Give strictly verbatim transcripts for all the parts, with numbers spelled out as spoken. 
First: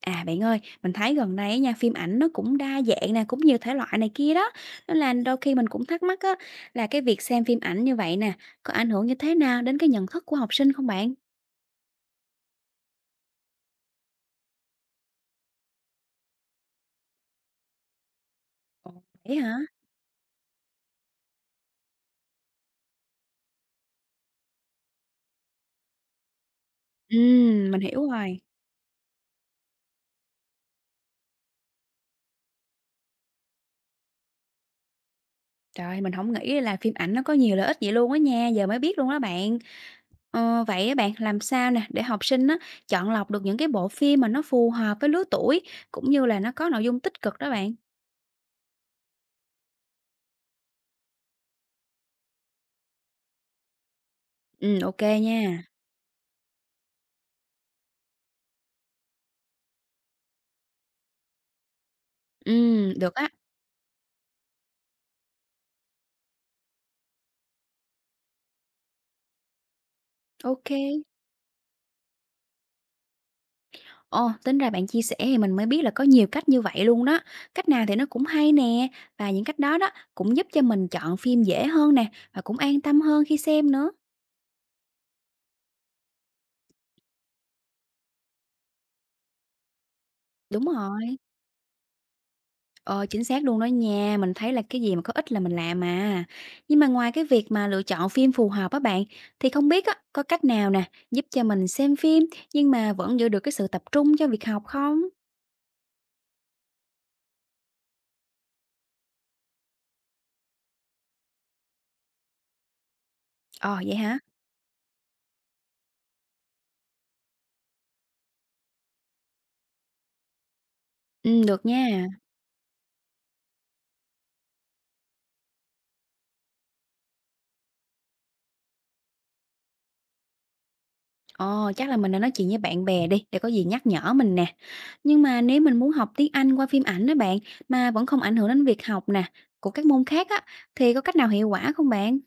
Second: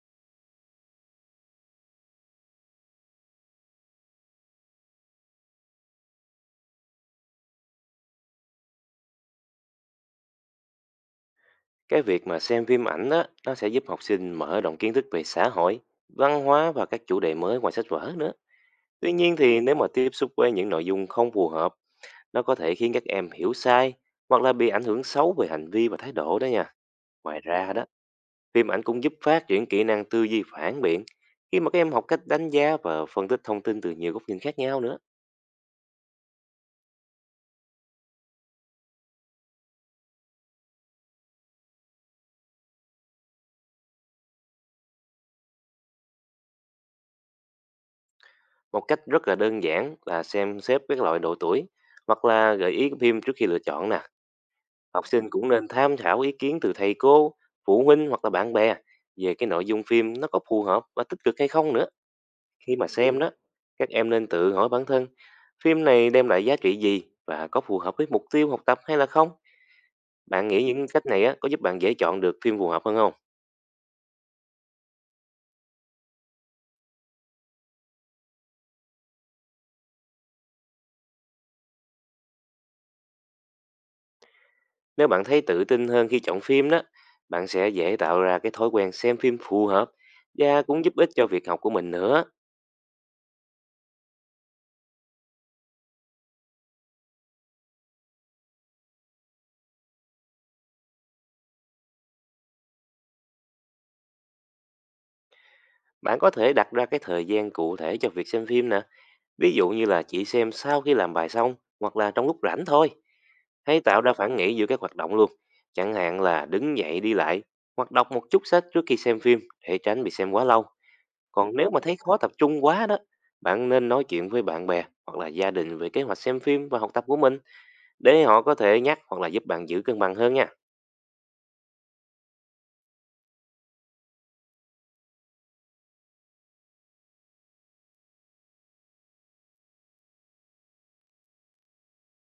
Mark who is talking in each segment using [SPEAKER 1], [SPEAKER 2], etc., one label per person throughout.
[SPEAKER 1] À, bạn ơi, mình thấy gần đây á nha, phim ảnh nó cũng đa dạng nè, cũng nhiều thể loại này kia đó. Nên là đôi khi mình cũng thắc mắc á, là cái việc xem phim ảnh như vậy nè, có ảnh hưởng như thế nào đến cái nhận thức của học sinh không bạn?
[SPEAKER 2] Cái việc mà xem phim ảnh đó, nó sẽ giúp học sinh mở rộng kiến thức về xã hội, văn hóa và các chủ đề mới ngoài sách vở nữa.
[SPEAKER 1] Ồ,
[SPEAKER 2] Tuy nhiên,
[SPEAKER 1] vậy hả?
[SPEAKER 2] thì nếu mà tiếp xúc với những nội dung không phù hợp, nó có thể khiến các em hiểu sai hoặc là bị ảnh hưởng xấu về hành vi và thái độ đó nha. Ngoài
[SPEAKER 1] Ừm,
[SPEAKER 2] ra
[SPEAKER 1] mình
[SPEAKER 2] đó,
[SPEAKER 1] hiểu rồi.
[SPEAKER 2] phim ảnh cũng giúp phát triển kỹ năng tư duy phản biện, khi mà các em học cách đánh giá và phân tích thông tin từ nhiều góc nhìn khác nhau nữa.
[SPEAKER 1] Trời, mình không nghĩ là phim ảnh nó có nhiều lợi ích vậy luôn á nha, giờ mới biết luôn đó bạn. Ờ, vậy á bạn, làm sao nè, để học sinh á, chọn lọc được những cái bộ phim mà nó phù hợp với lứa tuổi, cũng như là nó có nội dung tích cực đó bạn.
[SPEAKER 2] Một cách rất là đơn giản là xem xếp các loại độ tuổi hoặc là gợi ý phim trước khi lựa chọn nè.
[SPEAKER 1] Ừ, ok
[SPEAKER 2] Học sinh cũng
[SPEAKER 1] nha.
[SPEAKER 2] nên tham khảo ý kiến từ thầy cô, phụ huynh hoặc là bạn bè về cái nội dung phim nó có phù hợp và tích cực hay không nữa.
[SPEAKER 1] Ừ,
[SPEAKER 2] Khi mà
[SPEAKER 1] được
[SPEAKER 2] xem Ừ.
[SPEAKER 1] á.
[SPEAKER 2] đó, các em nên tự hỏi bản thân, phim này đem lại giá trị gì và có phù hợp với mục tiêu học tập hay là không? Bạn nghĩ
[SPEAKER 1] Ok.
[SPEAKER 2] những cách này á, có giúp bạn dễ chọn được phim phù hợp hơn không?
[SPEAKER 1] Ồ, tính ra bạn chia sẻ thì mình mới biết là có nhiều cách như vậy luôn đó. Cách nào thì nó cũng hay nè, và những cách đó đó cũng giúp cho mình chọn phim dễ hơn nè, và cũng an tâm hơn khi xem nữa.
[SPEAKER 2] Nếu bạn thấy tự tin hơn khi chọn phim đó, bạn sẽ dễ tạo ra cái thói quen xem phim phù hợp và
[SPEAKER 1] Đúng
[SPEAKER 2] cũng giúp ích
[SPEAKER 1] rồi.
[SPEAKER 2] cho việc học của mình nữa.
[SPEAKER 1] Ờ, chính xác luôn đó nha, mình thấy là cái gì mà có ích là mình làm mà. Nhưng mà ngoài cái việc mà lựa chọn phim phù hợp á bạn, thì không biết á, có cách nào nè, giúp cho mình xem phim nhưng mà vẫn giữ được cái sự tập trung cho việc học không?
[SPEAKER 2] Bạn có thể đặt ra cái thời gian cụ thể cho việc xem phim nè. Ví dụ như là chỉ xem sau khi làm bài xong hoặc là trong lúc rảnh thôi.
[SPEAKER 1] Ờ,
[SPEAKER 2] Hay
[SPEAKER 1] vậy
[SPEAKER 2] tạo ra
[SPEAKER 1] hả?
[SPEAKER 2] phản nghĩ giữa các hoạt động luôn. Chẳng hạn là đứng dậy đi lại hoặc đọc một chút sách trước khi xem phim để tránh bị xem quá lâu.
[SPEAKER 1] Ừ,
[SPEAKER 2] Còn
[SPEAKER 1] được
[SPEAKER 2] nếu mà thấy
[SPEAKER 1] nha.
[SPEAKER 2] khó tập trung quá đó, bạn nên nói chuyện với bạn bè hoặc là gia đình về kế hoạch xem phim và học tập của mình, để họ có thể nhắc hoặc là giúp bạn giữ cân bằng hơn nha.
[SPEAKER 1] Ồ, chắc là mình đã nói chuyện với bạn bè đi, để có gì nhắc nhở mình nè. Nhưng mà nếu mình muốn học tiếng Anh qua phim ảnh đó bạn, mà vẫn không ảnh hưởng đến việc học nè, của các môn khác á, thì có cách nào hiệu quả không bạn?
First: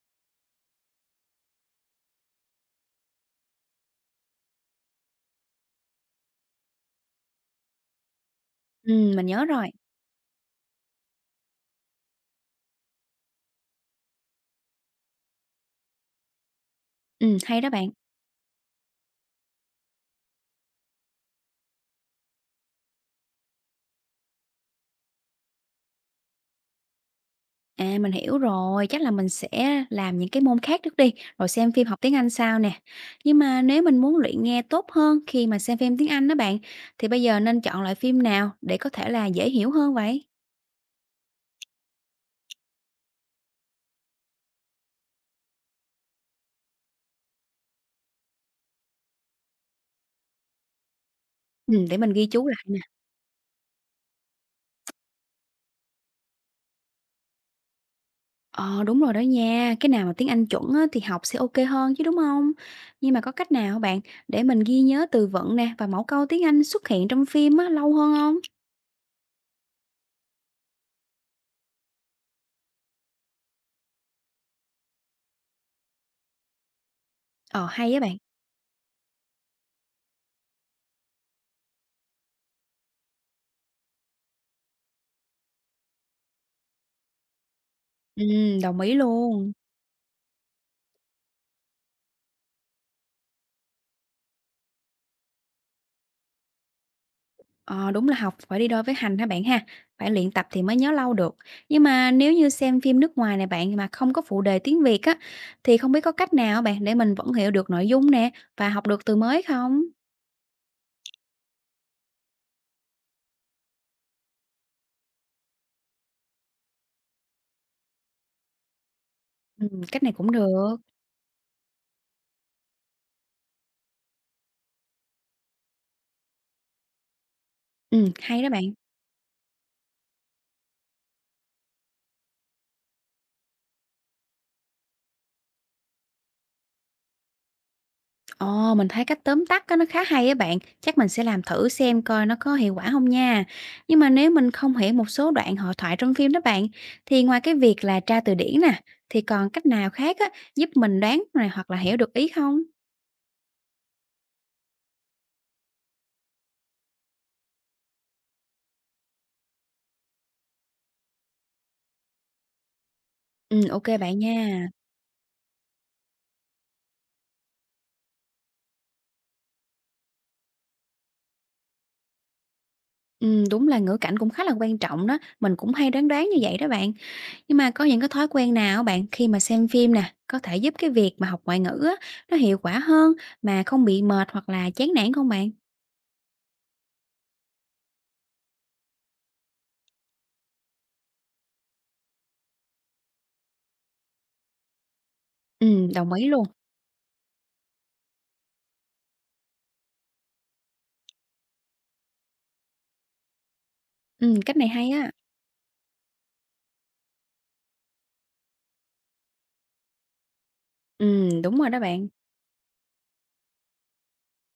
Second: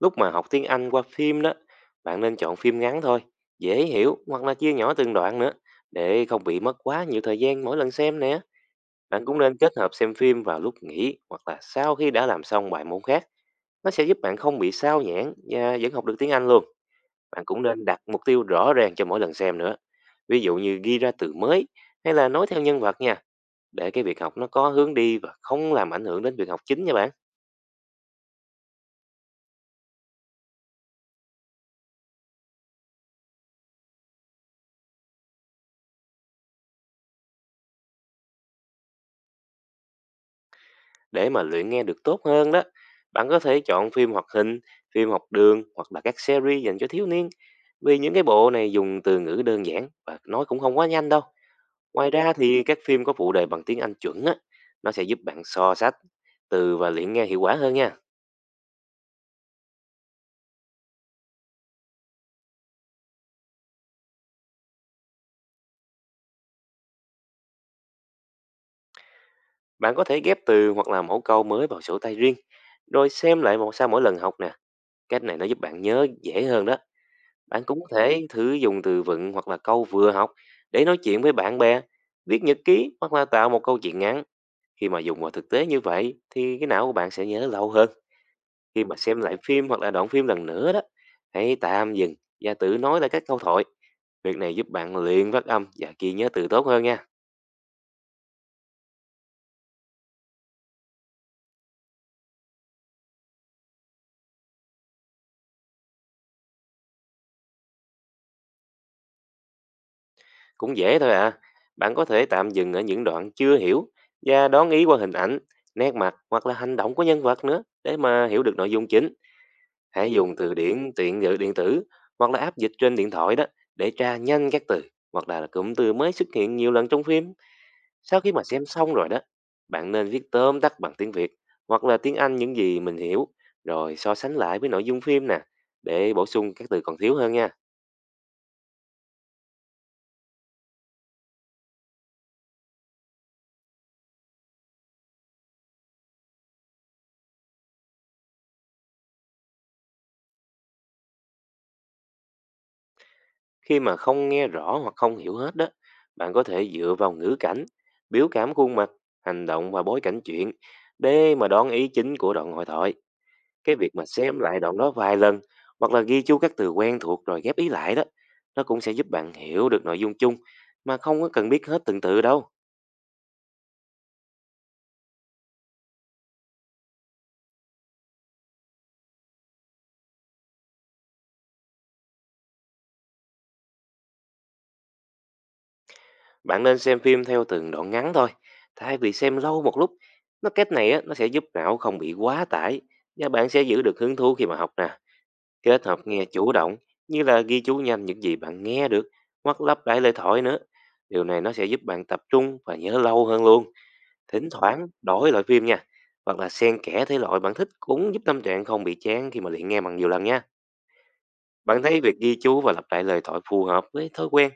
[SPEAKER 2] Lúc mà học tiếng Anh qua phim đó, bạn nên chọn phim ngắn thôi, dễ hiểu hoặc là chia nhỏ từng đoạn nữa, để không bị mất quá nhiều thời gian mỗi lần xem nè.
[SPEAKER 1] Ừm,
[SPEAKER 2] Bạn
[SPEAKER 1] mình
[SPEAKER 2] cũng
[SPEAKER 1] nhớ
[SPEAKER 2] nên
[SPEAKER 1] rồi.
[SPEAKER 2] kết hợp xem phim vào lúc nghỉ hoặc là sau khi đã làm xong bài môn khác. Nó sẽ giúp bạn không bị sao nhãng và vẫn học được tiếng Anh luôn.
[SPEAKER 1] Ừm,
[SPEAKER 2] Bạn
[SPEAKER 1] hay
[SPEAKER 2] cũng
[SPEAKER 1] đó
[SPEAKER 2] nên
[SPEAKER 1] bạn.
[SPEAKER 2] đặt mục tiêu rõ ràng cho mỗi lần xem nữa. Ví dụ như ghi ra từ mới hay là nói theo nhân vật nha. Để cái việc học nó có hướng đi và không làm ảnh hưởng đến việc học chính nha bạn.
[SPEAKER 1] À, mình hiểu rồi, chắc là mình sẽ làm những cái môn khác trước đi, rồi xem phim học tiếng Anh sau nè. Nhưng mà nếu mình muốn luyện nghe tốt hơn khi mà xem phim tiếng Anh đó bạn, thì bây giờ nên chọn loại phim nào để có thể là dễ hiểu hơn vậy?
[SPEAKER 2] Để mà luyện nghe được tốt hơn đó, bạn có thể chọn phim hoạt hình, phim học đường hoặc là các series dành cho thiếu niên. Vì những cái bộ này dùng từ ngữ đơn giản và nói cũng không quá nhanh đâu.
[SPEAKER 1] Ừm, để
[SPEAKER 2] Ngoài
[SPEAKER 1] mình ghi
[SPEAKER 2] ra
[SPEAKER 1] chú
[SPEAKER 2] thì
[SPEAKER 1] lại
[SPEAKER 2] các
[SPEAKER 1] nè.
[SPEAKER 2] phim có phụ đề bằng tiếng Anh chuẩn á, nó sẽ giúp bạn so sánh từ và luyện nghe hiệu quả hơn nha.
[SPEAKER 1] Ờ, đúng rồi đó nha, cái nào mà tiếng Anh chuẩn á, thì học sẽ OK hơn chứ, đúng không? Nhưng mà có cách nào hả bạn để mình ghi nhớ từ vựng nè và mẫu câu tiếng Anh xuất hiện trong phim á, lâu hơn không?
[SPEAKER 2] Bạn có thể ghép từ hoặc là mẫu câu mới vào sổ tay riêng, rồi xem lại một sau mỗi lần học nè. Cách này nó giúp bạn nhớ dễ hơn đó. Bạn
[SPEAKER 1] Ờ,
[SPEAKER 2] cũng có
[SPEAKER 1] hay á bạn.
[SPEAKER 2] thể thử dùng từ vựng hoặc là câu vừa học để nói chuyện với bạn bè, viết nhật ký hoặc là tạo một câu chuyện ngắn. Khi mà dùng vào thực tế như vậy, thì cái não của bạn sẽ nhớ lâu hơn.
[SPEAKER 1] Ừm, đồng
[SPEAKER 2] Khi
[SPEAKER 1] ý
[SPEAKER 2] mà xem lại
[SPEAKER 1] luôn.
[SPEAKER 2] phim hoặc là đoạn phim lần nữa đó, hãy tạm dừng và tự nói lại các câu thoại. Việc này giúp bạn luyện phát âm và ghi nhớ từ tốt hơn nha.
[SPEAKER 1] Ờ, đúng là học phải đi đôi với hành hả bạn ha, phải luyện tập thì mới nhớ lâu được. Nhưng mà nếu như xem phim nước ngoài này bạn, mà không có phụ đề tiếng Việt á, thì không biết có cách nào hả bạn để mình vẫn hiểu được nội dung nè, và học được từ mới không?
[SPEAKER 2] Cũng dễ thôi à. Bạn có thể tạm dừng ở những đoạn chưa hiểu và đón ý qua hình ảnh, nét mặt hoặc là hành động của nhân vật nữa, để mà hiểu được nội dung chính.
[SPEAKER 1] Ừm, cách
[SPEAKER 2] Hãy, ừ,
[SPEAKER 1] này cũng
[SPEAKER 2] dùng từ
[SPEAKER 1] được.
[SPEAKER 2] điển tiện ngữ điện tử hoặc là app dịch trên điện thoại đó, để tra nhanh các từ hoặc là cụm từ mới xuất hiện nhiều lần trong phim.
[SPEAKER 1] Ừm,
[SPEAKER 2] Sau khi
[SPEAKER 1] hay
[SPEAKER 2] mà
[SPEAKER 1] đó bạn.
[SPEAKER 2] xem xong rồi đó, bạn nên viết tóm tắt bằng tiếng Việt hoặc là tiếng Anh những gì mình hiểu, rồi so sánh lại với nội dung phim nè, để bổ sung các từ còn thiếu hơn nha.
[SPEAKER 1] Ồ, mình thấy cách tóm tắt á nó khá hay á bạn, chắc mình sẽ làm thử xem coi nó có hiệu quả không nha. Nhưng mà nếu mình không hiểu một số đoạn hội thoại trong phim đó bạn, thì ngoài cái việc là tra từ điển nè, thì còn cách nào khác á, giúp mình đoán này hoặc là hiểu được ý không?
[SPEAKER 2] Khi mà không nghe rõ hoặc không hiểu hết đó, bạn có thể dựa vào ngữ cảnh, biểu cảm khuôn mặt, hành động và bối cảnh chuyện để mà đoán ý chính của đoạn hội thoại.
[SPEAKER 1] Ừm,
[SPEAKER 2] Cái
[SPEAKER 1] ok
[SPEAKER 2] việc mà
[SPEAKER 1] bạn
[SPEAKER 2] xem lại
[SPEAKER 1] nha.
[SPEAKER 2] đoạn đó vài lần hoặc là ghi chú các từ quen thuộc rồi ghép ý lại đó, nó cũng sẽ giúp bạn hiểu được nội dung chung mà không có cần biết hết từng từ đâu.
[SPEAKER 1] Ừm, đúng là ngữ cảnh cũng khá là quan trọng đó, mình cũng hay đoán đoán như vậy đó bạn. Nhưng mà có những cái thói quen nào á bạn, khi mà xem phim nè, có thể giúp cái việc mà học ngoại ngữ á, nó hiệu quả hơn mà không bị mệt hoặc là chán nản không bạn?
[SPEAKER 2] Bạn nên xem phim theo từng đoạn ngắn thôi, thay vì xem lâu một lúc. Nó cách này á, nó sẽ giúp não không bị quá tải và bạn sẽ giữ được hứng thú khi mà học nè. Kết
[SPEAKER 1] Ừm,
[SPEAKER 2] hợp
[SPEAKER 1] đồng
[SPEAKER 2] nghe
[SPEAKER 1] ý luôn.
[SPEAKER 2] chủ động, như là ghi chú nhanh những gì bạn nghe được hoặc lắp lại lời thoại nữa. Điều này nó sẽ giúp bạn tập trung và nhớ lâu hơn luôn.
[SPEAKER 1] Ừm,
[SPEAKER 2] Thỉnh
[SPEAKER 1] cách này
[SPEAKER 2] thoảng
[SPEAKER 1] hay á.
[SPEAKER 2] đổi loại phim nha hoặc là xen kẽ thể loại bạn thích, cũng giúp tâm trạng không bị chán khi mà luyện nghe bằng nhiều lần nha.
[SPEAKER 1] Ừm, đúng rồi đó
[SPEAKER 2] Bạn thấy
[SPEAKER 1] bạn.
[SPEAKER 2] việc ghi chú và lặp lại lời thoại phù hợp với thói quen,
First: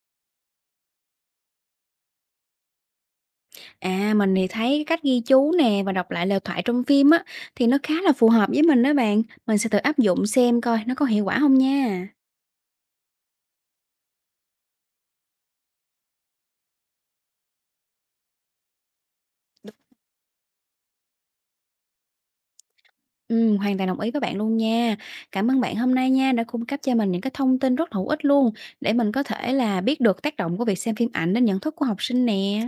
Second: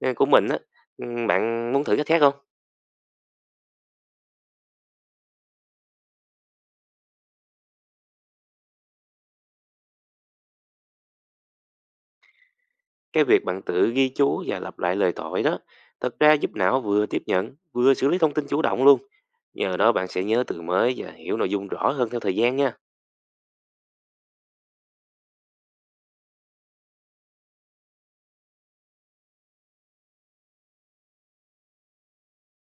[SPEAKER 2] ừ, của mình á, ừ, bạn muốn thử cách khác không?
[SPEAKER 1] À, mình thì thấy cái cách ghi chú nè và đọc lại lời thoại trong phim á, thì nó khá là phù hợp với mình đó bạn. Mình sẽ thử áp dụng xem coi nó có hiệu quả không nha.
[SPEAKER 2] Cái việc bạn tự ghi chú và lặp lại lời thoại đó, thật ra giúp não vừa tiếp nhận, vừa xử lý thông tin chủ động luôn. Nhờ đó bạn sẽ nhớ từ mới và hiểu nội dung rõ hơn theo thời gian nha.
[SPEAKER 1] Ừm, hoàn toàn đồng ý với bạn luôn nha. Cảm ơn bạn hôm nay nha, đã cung cấp cho mình những cái thông tin rất hữu ích luôn, để mình có thể là biết được tác động của việc xem phim ảnh đến nhận thức của học sinh nè.